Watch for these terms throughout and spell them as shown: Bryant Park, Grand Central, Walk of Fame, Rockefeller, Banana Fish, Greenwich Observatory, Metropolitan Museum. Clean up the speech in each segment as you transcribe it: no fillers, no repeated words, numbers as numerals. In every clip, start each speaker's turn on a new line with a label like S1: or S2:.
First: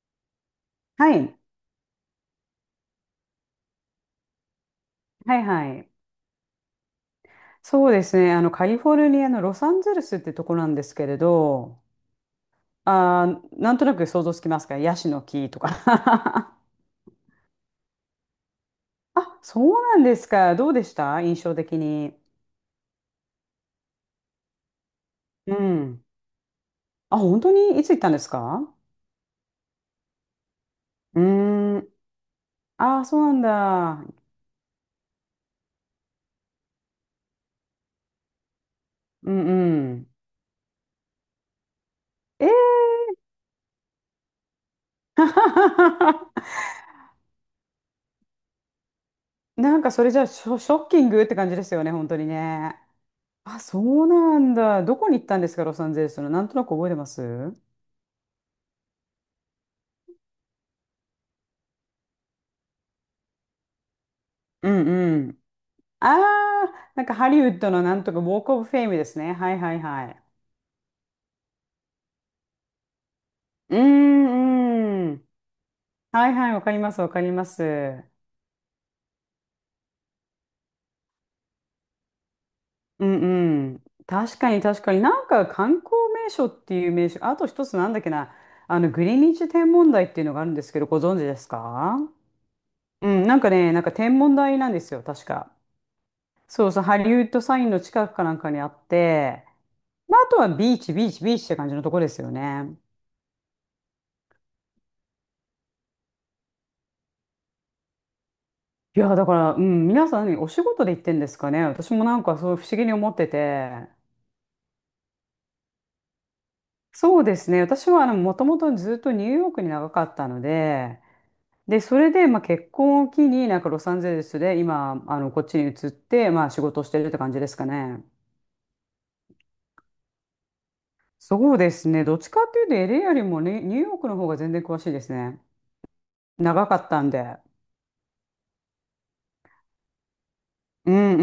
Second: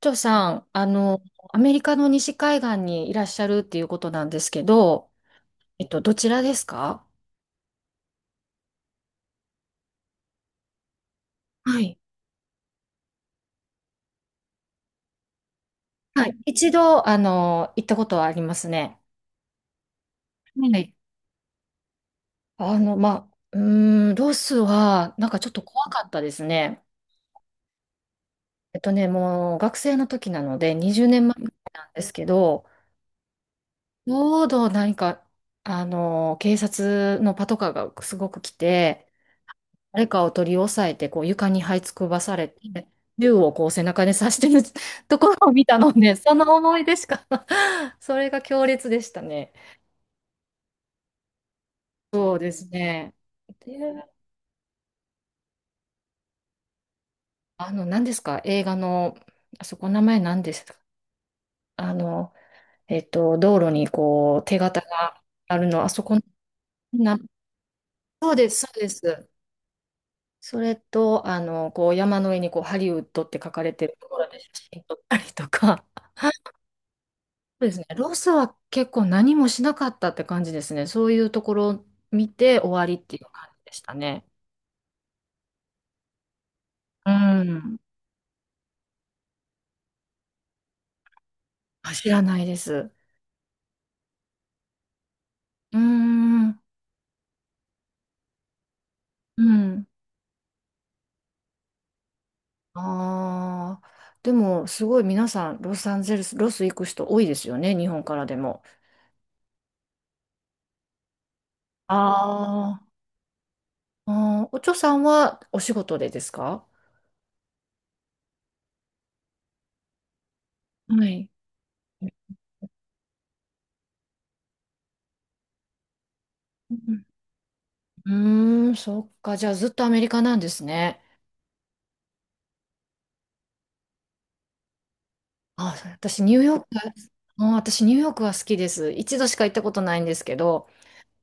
S1: 長さん、
S2: はい、
S1: アメリカの西海岸にいらっしゃるっていうことなんですけど、
S2: はいはい。
S1: どちらですか？
S2: そうですね。カリフォルニアのロサンゼルスってとこなんですけれど、
S1: はい。
S2: なんとなく想像つきますか？ヤシの木と
S1: はい。
S2: か。
S1: 一度、行ったことはありますね。
S2: あ、そうなんですか。
S1: は
S2: どうで
S1: い。
S2: した印象的に？
S1: まあ、ロスは、なんかちょっ
S2: う
S1: と怖
S2: ん。
S1: かったですね。
S2: あ、本当に？いつ行ったんですか？
S1: もう学生の時なので、20
S2: う
S1: 年前
S2: ー
S1: な
S2: ん。
S1: んですけど、
S2: あー、そうなん
S1: ち
S2: だ。
S1: ょうど何か、警察のパトカーがすごく来て、
S2: うんうん。
S1: 誰かを取り押さえて、こう床に這いつくばさ
S2: え
S1: れ
S2: ー
S1: て、銃をこう背中で刺してる ところを見たので、その 思い出しか それが強烈でしたね。
S2: なんかそれじゃあショッキングって感じですよね、本当に
S1: そうです
S2: ね。
S1: ね。
S2: あ、
S1: で、
S2: そうなんだ。どこに行ったんですか、ロサンゼルスの？なんとなく覚えてます？
S1: 何ですか？映画の、あそこ名前何ですか？あの、道路にこう手
S2: う
S1: 形
S2: ん
S1: が
S2: うん。
S1: あるの、あそこ
S2: ああ、なんか
S1: な、
S2: ハリウッドのなんとかウ
S1: そう
S2: ォー
S1: で
S2: クオ
S1: す、
S2: ブ
S1: そ
S2: フ
S1: う
S2: ェイ
S1: で
S2: ムです
S1: す。
S2: ね。はいはいはい。
S1: それと、こう山の上にこうハリウッドって書かれ
S2: う
S1: てるところで写真撮っ
S2: んう
S1: たり
S2: ん。
S1: とか。
S2: はいはい、わかりますわかりま
S1: そうですね。
S2: す。
S1: ロスは結構何もしなかったって感じですね。そういうところを見て終わりっ
S2: うんう
S1: ていう感じでし
S2: ん。
S1: たね。
S2: 確かに確かに。なんか観光名所っていう名
S1: う
S2: 所、あと一つ
S1: ん。
S2: なんだっけな、グリニッジ天文台っていうのがあるんですけど、ご存知です
S1: あ、
S2: か？
S1: 知らないです。う
S2: うん、なんかね、なんか天文台なんですよ、確か。
S1: ーん。
S2: そうそう、ハリウッドサインの近くかなんかにあっ
S1: う
S2: て、
S1: ん。
S2: まあ、あとはビーチ、ビーチ、ビーチって感じのとこですよね。
S1: ああ。でも、すごい皆さん、ロサンゼルス、ロス行く人多いですよね。日本からでも。
S2: いや、だから、うん、皆さん何お仕事で行ってんですかね。私もなんかそう不思
S1: あ
S2: 議に思ってて。
S1: ーあー。お嬢さんはお仕事でですか？
S2: そうですね。私はもともとずっとニューヨークに長かったので、
S1: はい。
S2: で、それで、
S1: う
S2: まあ、結婚を機になんかロサンゼルスで今、こっちに移って、まあ、仕事をし
S1: ん、
S2: てるって感じですかね。
S1: うそっか。じゃあ、ずっとアメリカなんですね。
S2: そうですね。どっちかっていうとエ a よりもね、ニューヨークの方が全然詳しいですね。
S1: あ、私ニューヨーク、
S2: 長かったんで。
S1: あ、私ニューヨークは好きです。一度しか行ったことないんですけど、
S2: うんう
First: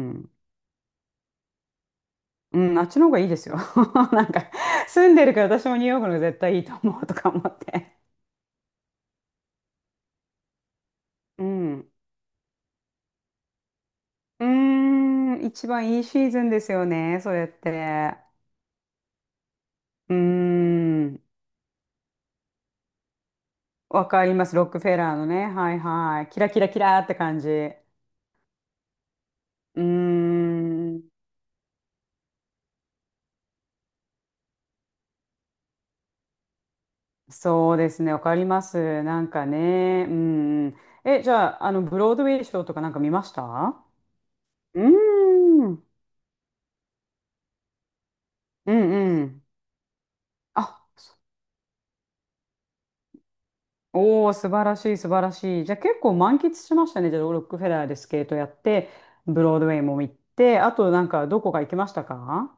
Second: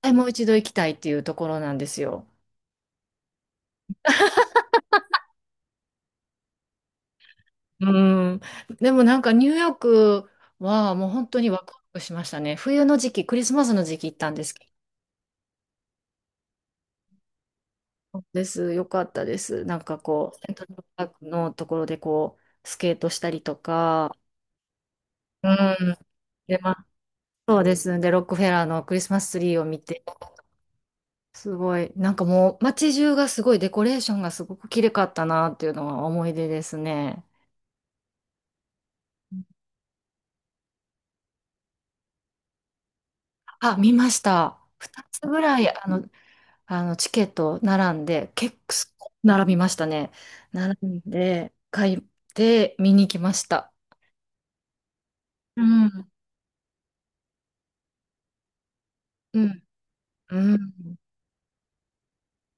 S1: はい、
S2: う
S1: もう
S2: ん。
S1: 一度行きたいっていうところなんですよ。
S2: うん、あっちの方がいいですよ。なんか、住んでるから私もニューヨークの方が絶対いいと思うとか思っ
S1: う
S2: て。
S1: ん。でもなんかニューヨークはもう本当
S2: う
S1: にワクワ
S2: ん。
S1: クしましたね。冬の時期、クリスマスの時期行ったんで
S2: うー
S1: すけど。
S2: ん、一番いいシーズンですよね、それって。
S1: そうです。よかったです。なんか
S2: うー
S1: こう、セントラルパー
S2: ん、
S1: クのところでこう、スケートしたりと
S2: わ
S1: か、
S2: かります、ロックフェラーのね。
S1: う
S2: はい
S1: ん。
S2: はい。キラ
S1: で、
S2: キラ
S1: ま
S2: キ
S1: あ、
S2: ラーって感じ。
S1: そうで
S2: う
S1: す。で、ロックフェラーのクリスマスツリーを
S2: ー
S1: 見て、
S2: ん、
S1: すごい。なんかもう街中がすごいデコレーションがすごく綺麗かったなっていうのは思い出ですね。
S2: そうですね、わかります。なんかね、うん。え、じゃあ、ブロードウェイショーとかなんか見まし
S1: あ、
S2: た？
S1: 見ました。
S2: うー
S1: 2つぐら
S2: ん、
S1: い
S2: うん
S1: チケット並んで、結
S2: う
S1: 構
S2: ん。
S1: 並びましたね。並
S2: あ、
S1: ん
S2: そ、
S1: で、買って見に来ました。
S2: おー、素晴らしい、素晴ら
S1: う
S2: しい。じゃあ結
S1: ん。
S2: 構満喫しましたね。じゃあ、ロックフェラーでスケートやって、
S1: う
S2: ブロー
S1: ん。
S2: ドウェイも行っ
S1: う
S2: て、
S1: ん。
S2: あとなんかどこか行きましたか？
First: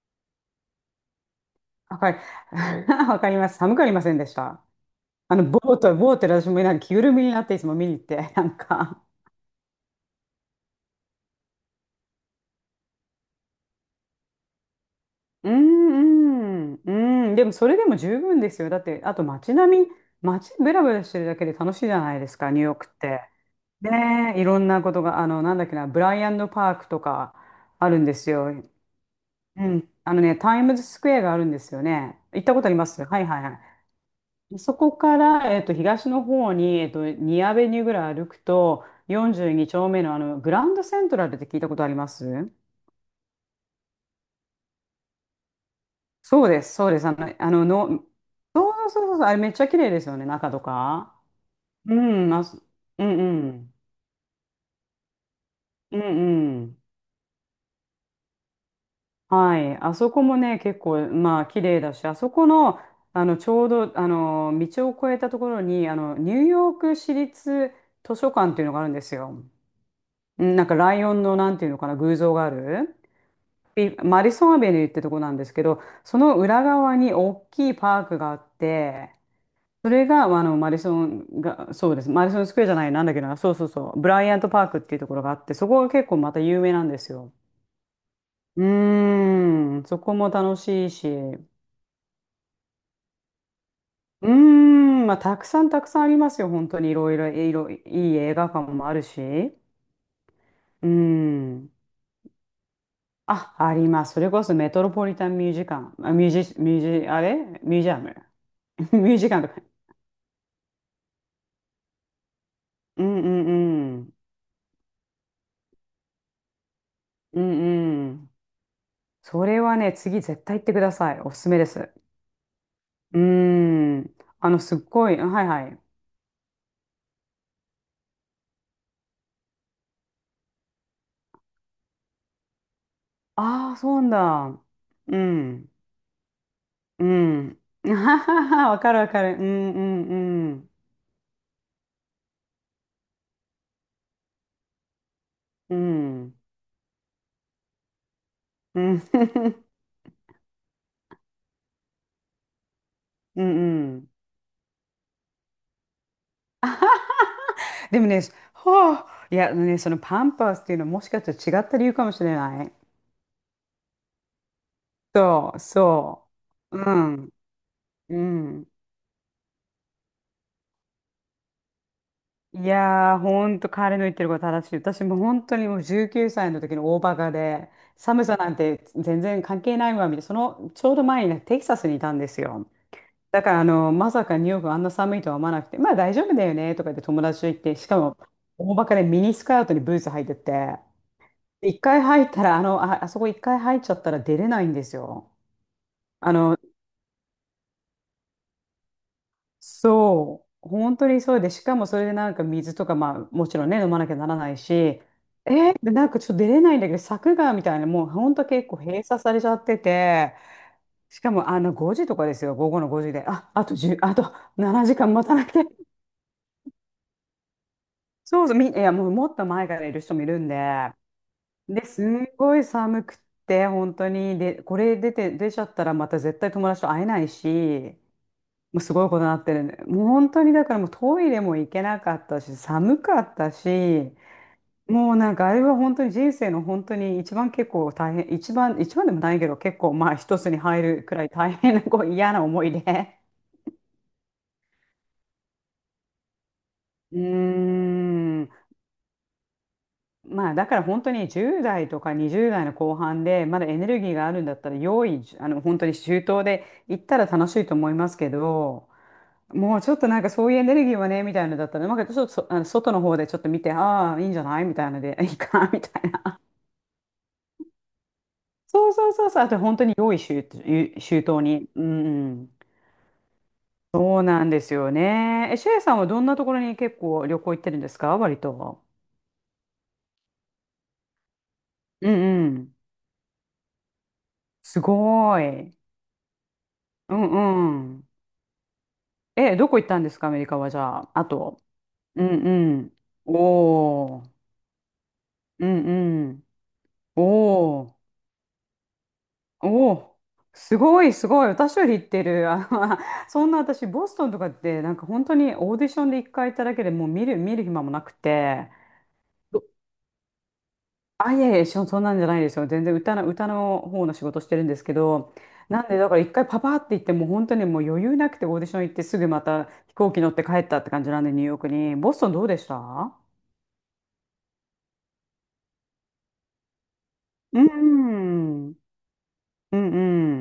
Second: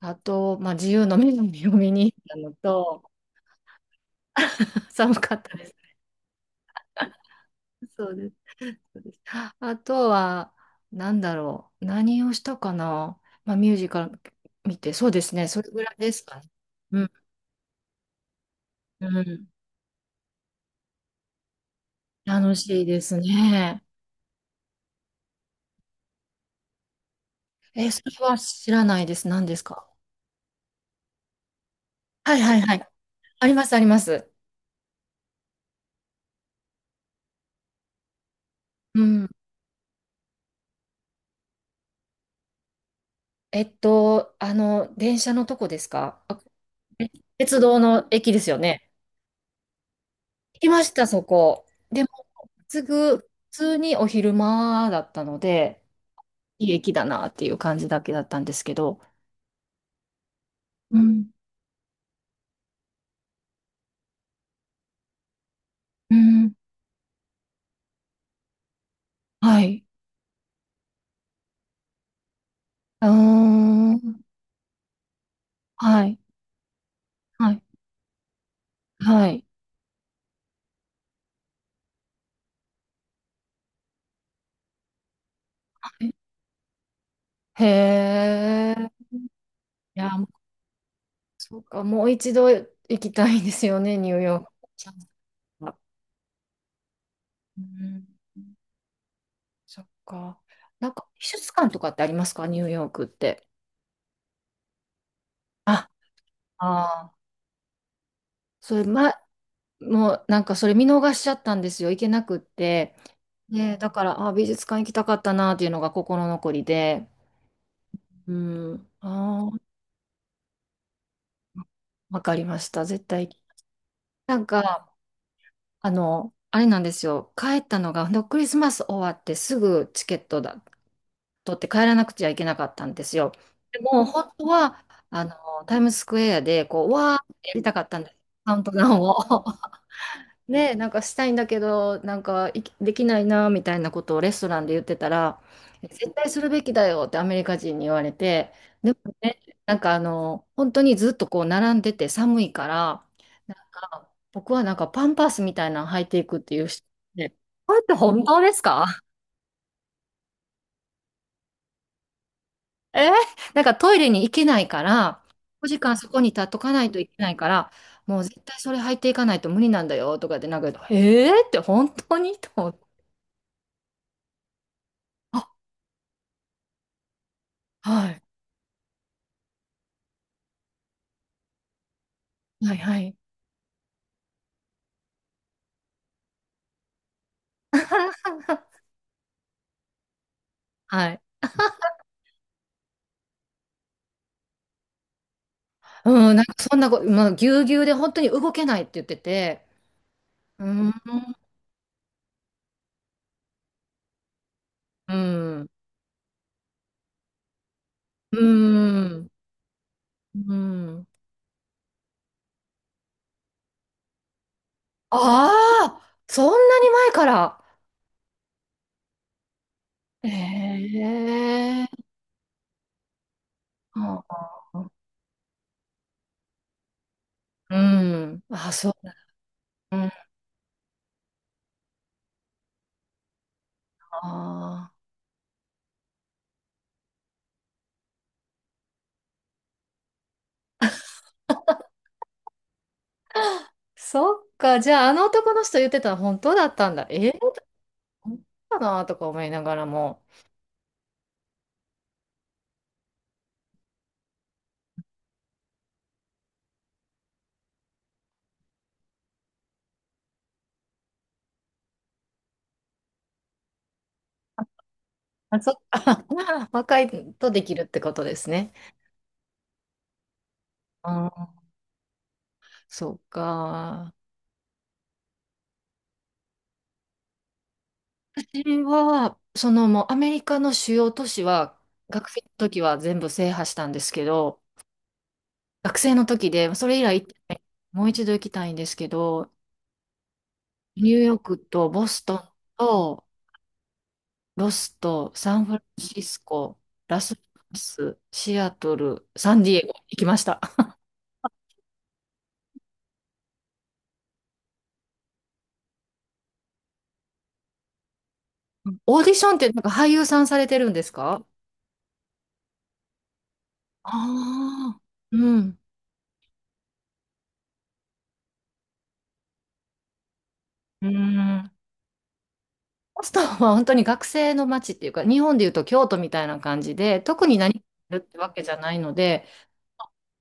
S1: あと、まあ、自由の女神を見
S2: わか
S1: に行っ
S2: り、
S1: たの と、
S2: わかります。寒くありませんでした？
S1: 寒かったです。
S2: ボートで私もなんか着ぐるみになっていつも見 に行っ
S1: そうで
S2: て、
S1: す。
S2: なん
S1: そう
S2: か。
S1: です。あとは、なんだろう。何をしたかな。まあ、ミュージカル見て、そうですね。
S2: う
S1: それぐらいですかね。
S2: んう
S1: うん、
S2: んうん。でもそれでも十分ですよ。だって、
S1: う
S2: あと
S1: ん。
S2: 街並み、街ブラブラしてるだけで楽しいじゃないですか、
S1: 楽
S2: ニューヨー
S1: しい
S2: クっ
S1: です
S2: て。
S1: ね。
S2: ねえ、いろんなことが、なんだっけな、ブライアンドパークとか、あ
S1: え、
S2: る
S1: そ
S2: んで
S1: れ
S2: す
S1: は
S2: よ。
S1: 知らないです。何です
S2: う
S1: か？
S2: ん。あのね、タイムズスクエアがあるんですよね。
S1: はい
S2: 行った
S1: はい
S2: ことあ
S1: は
S2: りま
S1: い。
S2: す？はいはい
S1: あり
S2: は
S1: ます、あります。
S2: い。そこから、東の方に、にアベニューぐらい歩くと、
S1: うん。
S2: 42丁目の、あのグランドセントラルって聞いたことあります？
S1: 電車のとこですか？
S2: そうです、そうです。
S1: え鉄道の駅ですよ
S2: そ
S1: ね。
S2: うそうそうそう、あれめっちゃ綺麗ですよね、中
S1: 行
S2: と
S1: きました、
S2: か。
S1: そこ。
S2: う
S1: でも、
S2: ん、
S1: す
S2: う
S1: ぐ、
S2: ん
S1: 普
S2: うん。
S1: 通にお昼間だったので、
S2: うんう
S1: いい
S2: ん。
S1: 駅だなっていう感じだけだったんですけど、
S2: はい。あそこもね、結
S1: う
S2: 構、
S1: ん。
S2: まあ、綺麗だし、あそこの、ちょうど、道を越えたところに、
S1: う
S2: ニュー
S1: ん。
S2: ヨーク市立図書館っていうのがあるんですよ。
S1: はい。
S2: うん。なんか、ライオンの、なんていうのかな、偶像がある。
S1: うー
S2: ピマ
S1: ん。
S2: ディソンアベニューってとこなんですけど、
S1: は
S2: そ
S1: い。
S2: の裏側に大
S1: はい。
S2: きいパークがあって、
S1: はい。
S2: それが、マディソンが、そうです。マディソンスクエアじゃない、なんだっけな、そうそうそう、ブライアントパークっていうところがあって、そこが
S1: は
S2: 結
S1: い。
S2: 構また有名なんですよ。
S1: へ
S2: う
S1: え。
S2: ーん、そ
S1: い
S2: こ
S1: や、もう
S2: も楽しいし、う
S1: そうか。もう一度行きたいですよね、ニュー
S2: ー
S1: ヨーク。チャン
S2: ん、
S1: ス
S2: まあ、たくさん
S1: が、
S2: たくさんありますよ、本当にいろいろ、
S1: う
S2: い
S1: ん。
S2: い映画館もあるし、
S1: そっか。
S2: う
S1: な
S2: ー
S1: んか、美術館
S2: ん。
S1: とかってありますか？ニューヨークって。
S2: あ、あります。それこそメトロポリタンミュージカ
S1: あ、
S2: ン、あ
S1: ああ。
S2: ミュージアム。
S1: それ、
S2: ミュ
S1: ま、
S2: ージカンとか。
S1: もうなんかそれ見逃しちゃったんですよ。行けなくって。
S2: うんう
S1: で、だ
S2: んう
S1: か
S2: ん。
S1: ら、あ、美術館行きたかったなっていうのが心残りで。
S2: うんうん。
S1: うん。
S2: そ
S1: あ
S2: れ
S1: あ、
S2: はね、次絶対行ってください。おすすめです。
S1: わかりました。絶
S2: う
S1: 対。
S2: ん。
S1: なん
S2: すっ
S1: か、
S2: ごい。はいはい。
S1: あれなんですよ。帰ったのが、ほんとクリスマス終わってすぐチケットだ、取って帰らなくちゃいけなかったんですよ。
S2: ああ、
S1: で
S2: そう
S1: も、本当
S2: なんだ。
S1: は、
S2: うん。
S1: タイムズスクエアで、こう、
S2: う
S1: わーってや
S2: ん。
S1: りたかっ
S2: あ
S1: たんです。
S2: はは
S1: カウン
S2: は
S1: ト
S2: わ
S1: ダウ
S2: かる
S1: ン
S2: わ
S1: を。
S2: かる。うんうんうん。
S1: ね、なんかしたいんだけど、なんかいきできないなみたいなことをレストランで言ってたら、
S2: う
S1: 絶対
S2: ん。
S1: するべきだよってアメリカ人に言われて、
S2: う
S1: でも
S2: ん。
S1: ね、なんか、本当にずっとこう並んでて寒いから、
S2: う
S1: なん
S2: んうん。
S1: か僕はなんかパンパスみたいなの履いていくっていう人で、これって
S2: でもね、
S1: 本当ですか？
S2: はあ、いや、あのね、そのパンパースっていうのはもしかしたら違った理由かもしれない。
S1: えーなんかトイレに行けないから、
S2: そう、
S1: 5時間そこに
S2: そ
S1: 立っとか
S2: う。
S1: ない
S2: う
S1: といけな
S2: ん。
S1: いから、
S2: う
S1: もう絶対
S2: ん。
S1: それ履いていかないと無理なんだよとかで、なんか、えーって本当にと
S2: い
S1: 思って。
S2: やー、ほんと彼の言ってること正しい。私も
S1: あ、
S2: 本当にもう19歳の時の大バカで、
S1: はい
S2: 寒さなんて全然関係ないわ、みたいな。そのちょうど前にねテキサスにいたんですよ。
S1: はいはい。
S2: だからまさかニューヨークあんな寒いとは思わなくて、まあ大丈夫だよねとか言って友達と言って、しかも大バカでミニスカートにブーツ履いてって、
S1: はい。
S2: 一回入ったら、あそこ一回入っちゃったら出れないんですよ。あ
S1: うん、なんか
S2: の、
S1: そんなこ、まあ、ぎゅうぎゅうで本当に動けないって言ってて、
S2: そう、
S1: うん、
S2: 本当にそうで、しかもそれでなんか水とか、まあもちろんね、飲まなきゃならないし、
S1: うん、
S2: で、なんかちょっと出れないんだけど、柵がみたいな、もう本
S1: う
S2: 当結構閉鎖
S1: ん、
S2: されちゃってて、
S1: うん。
S2: しかもあの5時とかですよ、午後の5時で、あと10、あと7時間待たな
S1: あ
S2: きゃ、
S1: あ、そんなに前から。
S2: そうそう、いや、もうもっと前からいる人もいるんで、で、
S1: ええ、
S2: すんごい寒くって、本当に、
S1: う
S2: で、これ出て、出ちゃったらまた絶対友達と会えないし、
S1: ん。あ、
S2: もう
S1: そ
S2: すごい
S1: う。
S2: ことになってるね。
S1: う
S2: もう
S1: ん、
S2: 本当にだからもうトイレも行けなかったし、寒かったし、
S1: あー
S2: もうなんかあれは本当に人生の本当に一番でもないけど結構まあ一つに入るくらい大変なこう嫌な思いで。
S1: そっか。じゃあ、あの男の人言ってたの本当だったんだ。
S2: う
S1: えー、本
S2: ーん。
S1: 当かなとか思いながらも。
S2: まあだから本当に10代とか20代の後半でまだエネルギーがあるんだったら用意本当に周到で行ったら楽しいと思いますけど、もうちょっとなんかそういうエネルギーはねみたいなのだったらなんかちょっと外の方でちょっと見てああーいいんじゃないみたいなので いい
S1: あ、
S2: か
S1: そっ
S2: みた
S1: か。
S2: いな。
S1: 若いとできるってことですね。
S2: そうそうそうそう、あと本当に用意周、周
S1: あ
S2: 到
S1: ー、
S2: に。うんうん。
S1: そっか。
S2: そうなんですよね。えシェイさんはどんなところに結構旅行行ってるんですか、割と？
S1: 私は、そのもうアメリカの主要都市は、
S2: う
S1: 学生
S2: ん
S1: の
S2: うん。
S1: 時は全部制覇したんですけど、
S2: すごい。
S1: 学生の時で、それ以
S2: う
S1: 来行ってない、
S2: んう
S1: もう
S2: ん。
S1: 一度行きたいんですけど、
S2: え、どこ行ったんですか、アメリカは、じゃ
S1: ニ
S2: あ。
S1: ュー
S2: あ
S1: ヨーク
S2: と。
S1: とボス
S2: う
S1: ト
S2: ん
S1: ン
S2: うん。
S1: と
S2: おー。
S1: ロスとサン
S2: う
S1: フラ
S2: ん
S1: ンシ
S2: う
S1: ス
S2: ん。
S1: コ、ラスベガ
S2: おー。
S1: ス、シアトル、サンディエゴ
S2: おー。
S1: 行きました。
S2: すごい、すごい。私より行ってる。あの そんな、私、ボストンとかって、なんか本当にオーディションで一回行っただけでもう見る暇もなくて。
S1: うん。オーディションっ
S2: ど
S1: てなんか俳優さんされてるんです
S2: あ、い
S1: か？
S2: やいや、そんなんじゃないですよ。全然歌の方の仕事してるんですけ
S1: ああ
S2: ど。
S1: ー、うん。
S2: なんで、だから一回パパって行って、もう本当にもう余裕なくてオーディション行ってすぐまた飛行機乗って帰ったって感
S1: う
S2: じなんで、ニューヨーク
S1: ん。
S2: に。ボストンどうでした？
S1: ボストンは本当に学生の街っていうか、日本でいうと京都みたいな感じで、特に
S2: う
S1: 何かやるってわけ
S2: ん、
S1: じゃないので、
S2: うん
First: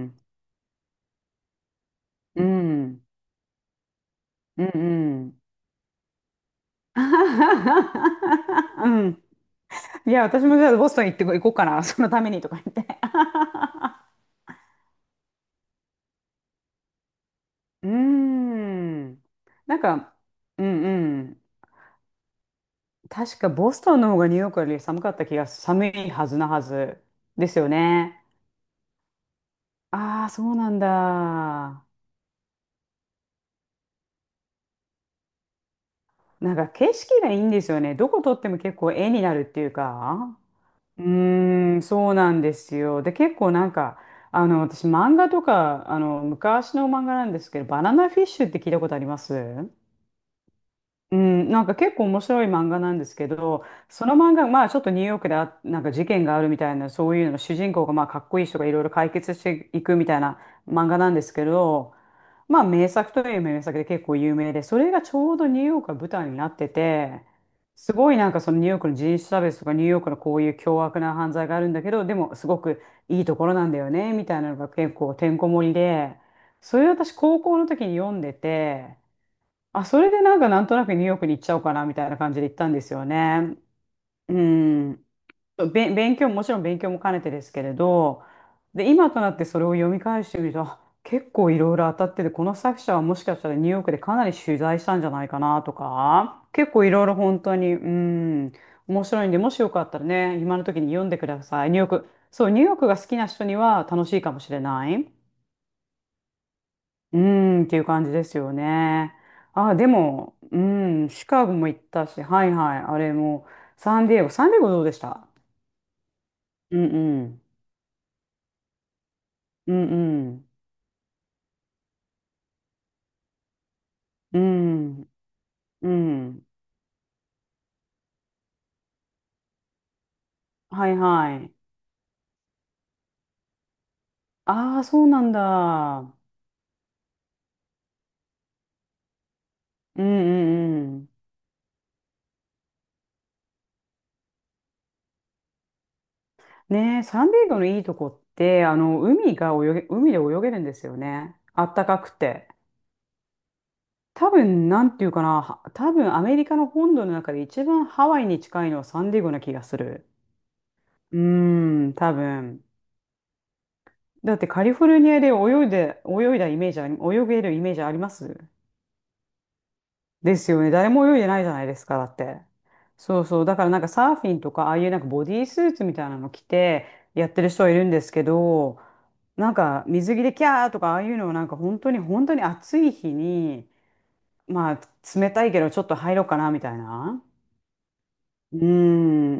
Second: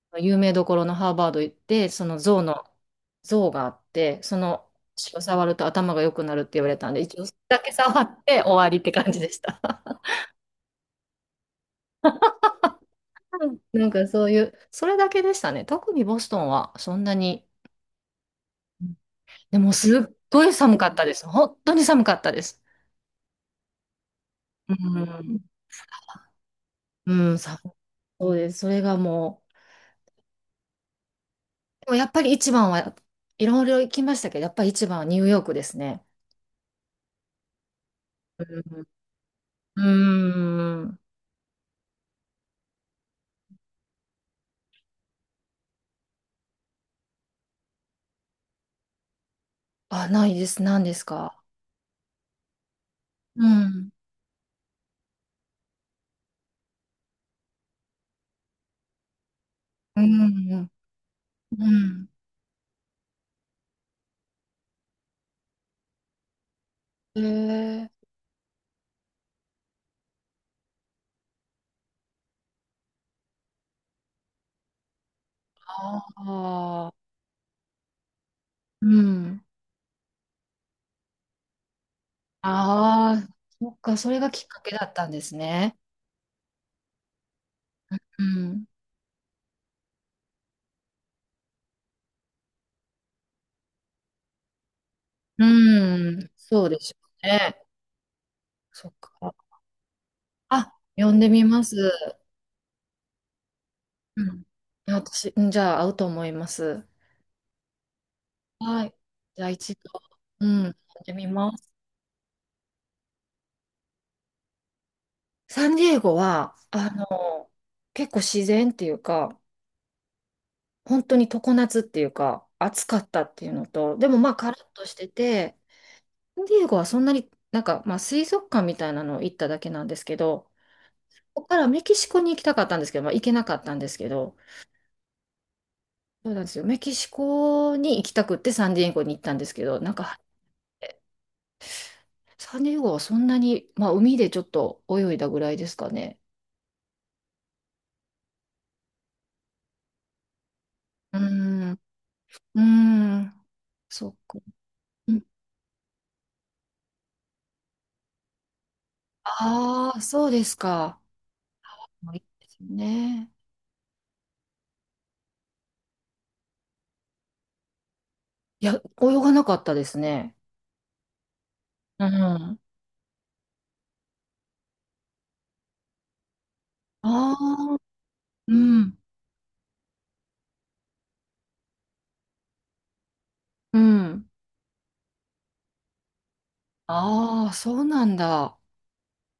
S2: うん、
S1: 有名どころのハーバード行って、その
S2: うん、
S1: 象があって、そ
S2: うん
S1: の血
S2: う
S1: を
S2: ん。
S1: 触ると頭が良くなるって言われたんで、
S2: あ
S1: 一応
S2: は
S1: それだけ触って終
S2: は
S1: わりっ
S2: はう
S1: て感じ
S2: ん。
S1: でした。
S2: いや、私もじゃあボストン行って行こうかな、そのためにとか言って。
S1: なんかそういう、それだけでしたね。特にボストンはそんなに、
S2: うーん。
S1: でも
S2: なん
S1: すっ
S2: か、
S1: ごい
S2: う
S1: 寒
S2: ん
S1: かったで
S2: う
S1: す。
S2: ん。
S1: 本当に寒かったです。
S2: 確かボストンの方がニューヨークよ
S1: う
S2: り寒かった気
S1: ん、
S2: が、寒いはず
S1: うん、
S2: で
S1: 寒
S2: すよね。
S1: そうです。それがもう、
S2: ああ、そうなんだ。
S1: でもやっぱり一番は、いろいろ行きましたけど、やっぱり一番はニューヨークですね。
S2: なんか景色がいいんですよね。どこ撮っても結
S1: う
S2: 構絵になるっ
S1: ん。
S2: ていう
S1: う
S2: か。
S1: ーん。
S2: うーん、そうなんですよ。で、結構なんか、あの、私、漫画とか、あの、昔の漫画なんですけど、バナナフィッシュって聞いたことあります？
S1: あ、ないです。何です
S2: う
S1: か？
S2: ん、なんか結構面白い漫画なんですけ
S1: う
S2: ど、
S1: ん。
S2: その漫画、まあちょっとニューヨークで、なんか事件があるみたいな、そういうの、主人公がまあかっこいい人がいろいろ解決していく
S1: う
S2: みたいな
S1: ん。うん。
S2: 漫画なんですけど、まあ名作という名作で結構有名で、それがちょうどニューヨークが舞台になって
S1: う
S2: て、
S1: ん、え
S2: す
S1: ー、
S2: ごいなんかそのニューヨークの人種差別とかニューヨークのこういう凶悪な犯罪があるんだけど、でもすごくいいところなんだよね、みたいなのが結構てんこ盛り
S1: あ
S2: で、それを
S1: あ。
S2: 私高校の時に読んで
S1: う
S2: て、
S1: ん。
S2: あ、それでなんかなんとなくニューヨークに行っちゃおうかなみたいな感じで行ったんですよ
S1: ああ、
S2: ね。
S1: そっか、それが
S2: う
S1: きっかけだっ
S2: ん。
S1: たんですね。
S2: 勉強も、もちろん勉強も兼ねてですけれ
S1: う
S2: ど、
S1: ん。
S2: で、今となってそれを読み返してみると、あ結構いろいろ当たってて、この作者はもしかしたらニューヨークでかなり取材したんじゃないかなと
S1: うん。
S2: か、
S1: そう
S2: 結
S1: で
S2: 構
S1: し
S2: い
S1: ょ
S2: ろいろ
S1: う
S2: 本当
S1: ね。
S2: に、うん、
S1: そっ
S2: 面白いん
S1: か。
S2: で、もしよかったらね、今の
S1: あ、
S2: 時に読ん
S1: 呼
S2: で
S1: ん
S2: く
S1: で
S2: だ
S1: みま
S2: さい。
S1: す。
S2: ニューヨーク、そう、ニューヨークが好きな人には楽しい
S1: う
S2: かも
S1: ん。
S2: しれない。
S1: 私、うん、じゃあ、合うと思います。
S2: うーん、っていう感じですよ
S1: はい。
S2: ね。
S1: じゃあ、一
S2: あ、
S1: 度、
S2: でも、
S1: う
S2: う
S1: ん、呼ん
S2: ん、
S1: でみ
S2: シカゴ
S1: ま
S2: も
S1: す。
S2: 行ったし、はいはい、あれも、サンディエゴ、サンディエゴどうでした？
S1: サンディエゴは、
S2: うんうん、
S1: 結構自然っていうか、
S2: うんうん、
S1: 本当に常夏っていうか、暑かったっていうのと、でもまあ、
S2: う
S1: カラッとして
S2: ん、
S1: て、
S2: う
S1: サン
S2: ん、
S1: ディエゴはそんなになんか、まあ、水族館みたいなの行っただけなんですけど、
S2: はいは
S1: ここ
S2: い。
S1: からメキシコに行きたかったんですけど、まあ、行けなかったんですけど、
S2: ああ、そうなんだ。
S1: そうなんですよ。メキシコに行きたくってサンディエゴに行ったんですけど、なん
S2: うん
S1: か、
S2: うんうん。
S1: サンディエゴはそんなに、まあ、海でちょっと泳いだぐらいですかね。
S2: ねえ、サンディエゴのいいとこって、あの、海で泳げるんですよ
S1: うー
S2: ね。あ
S1: ん、
S2: っ
S1: う
S2: たかくて。
S1: ーん、そっ
S2: 多
S1: か。
S2: 分、なんていうかな、は多分アメリカの本土の中で一番ハワイに近いのはサンディエゴな気がす
S1: ああ、
S2: る。
S1: そうですか。
S2: うーん、
S1: も
S2: 多
S1: ういいです
S2: 分。
S1: ね。
S2: だってカリフォルニアで泳げるイメージあります？
S1: いや、泳がなかったですね。
S2: ですよね。誰も泳いでないじゃないですか、
S1: う
S2: だ
S1: ん。
S2: って。
S1: あ
S2: そうそう。だからなんかサーフィンとか、ああいうなんかボディースーツみたいなの着てやってる人はい
S1: あ、
S2: るんですけ
S1: う
S2: ど、
S1: ん、
S2: なんか水着でキャーとか、ああいうのをなんか本当に本当に暑い日に、
S1: うん。
S2: まあ冷たいけどちょっと入ろうかなみたいな。
S1: ああ、そうなん
S2: う
S1: だ。
S2: ー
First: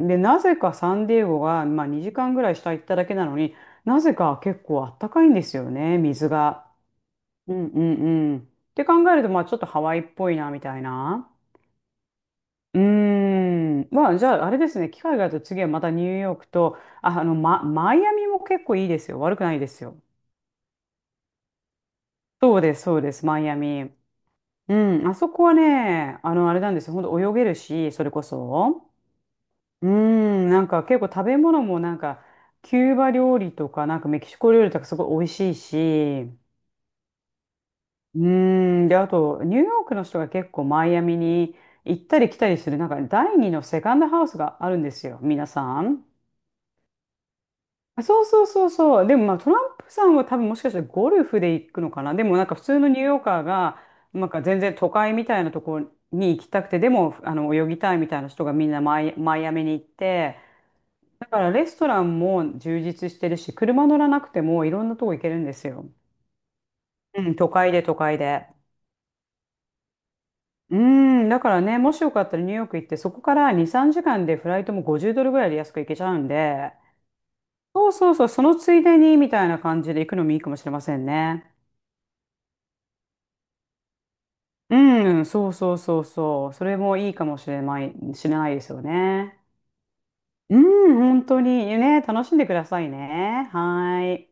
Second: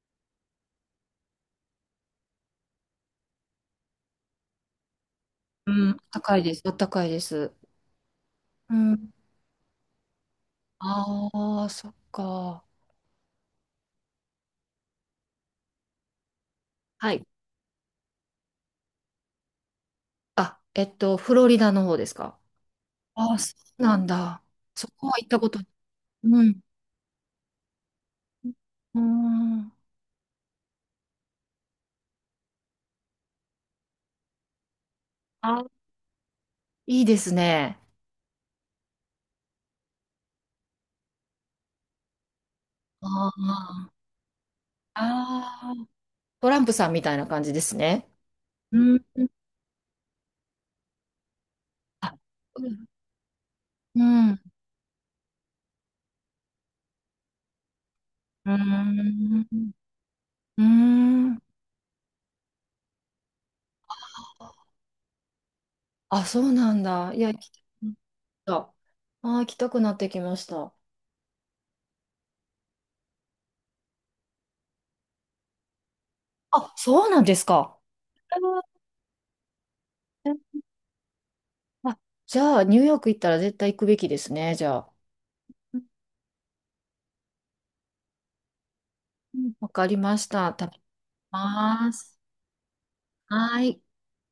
S2: ん。で、なぜかサンディエゴが、まあ、2時間ぐらい下行っただけなのになぜか結構あったかいんですよ
S1: うん、
S2: ね、水
S1: 高いです。あ
S2: が。
S1: ったかいです。
S2: うんうんうん。っ
S1: う
S2: て考
S1: ん。
S2: えると、まあ、ちょっとハワイっぽいな、みたいな。
S1: ああ、そっか。
S2: うーん。まあ、じゃあ、あれですね。機会があると次はまたニューヨークと、
S1: は
S2: あ、
S1: い。
S2: あの、ま、マイアミも結構いいですよ。悪くないですよ。
S1: あ、フロリダの方ですか。
S2: そうです、そうです、
S1: ああ、
S2: マイ
S1: そ
S2: ア
S1: う
S2: ミ。
S1: なんだ。
S2: う
S1: そこ
S2: ん。
S1: は
S2: あ
S1: 行っ
S2: そ
S1: た
S2: こ
S1: こ
S2: は
S1: と。
S2: ね、あ
S1: う
S2: の、あ
S1: ん。
S2: れなんですよ。ほんと泳げるし、それこそ。
S1: うん。
S2: うーん、なんか結構食べ物もなんか、キューバ料理とか、なんかメキシコ料理とかすごい美味しい
S1: あ、
S2: し、
S1: いいですね。
S2: うーん、で、あと、ニューヨークの人が結構マイアミに行ったり来たりする、なんか
S1: あ
S2: 第二のセ
S1: あ、
S2: カンドハウスがあるんですよ、皆
S1: あ
S2: さ
S1: あ、
S2: ん。
S1: トランプさんみたいな感じです
S2: あ
S1: ね。
S2: そうそうそう
S1: う
S2: そ
S1: ん。
S2: う。でもまあトランプさんは多分もしかしたらゴルフで行くのか
S1: あ、
S2: な。でもなんか普
S1: う
S2: 通
S1: ん。
S2: のニューヨーカーが、
S1: う
S2: なん
S1: ん。
S2: か全然都会みたいなところに行きたくて、でもあの泳ぎたいみたいな人
S1: う
S2: がみんなマイ、マ
S1: ん。
S2: イアミに行って、
S1: う
S2: だ
S1: ん、
S2: からレストランも充実してるし、車乗らなくてもいろんなとこ行けるんですよ。
S1: あ、そうなんだ。い
S2: う
S1: や、
S2: ん、
S1: 行
S2: 都
S1: きた
S2: 会
S1: く
S2: で
S1: な
S2: 都
S1: っ
S2: 会で。
S1: た。あー、行きたくなってきました。
S2: うん、だからね、もしよかったらニューヨーク行って、そこから2、3時間でフライトも$50ぐらいで安く行けちゃうん
S1: あ、
S2: で、
S1: そうなんですか。
S2: そうそうそう、そのついでにみたいな感じで行くの
S1: う
S2: もい
S1: ん、
S2: いかもしれませんね。
S1: あ、じゃあ、ニューヨーク行ったら絶対行くべきですね、じゃあ。
S2: うん、そうそう
S1: う
S2: そうそう、それもいいかもしれないですよね。
S1: ん、わかりました。
S2: う
S1: 食べ
S2: ん、本当に
S1: ま
S2: ね、
S1: す。
S2: 楽しんでくださいね。
S1: は
S2: は
S1: ーい。
S2: ーい。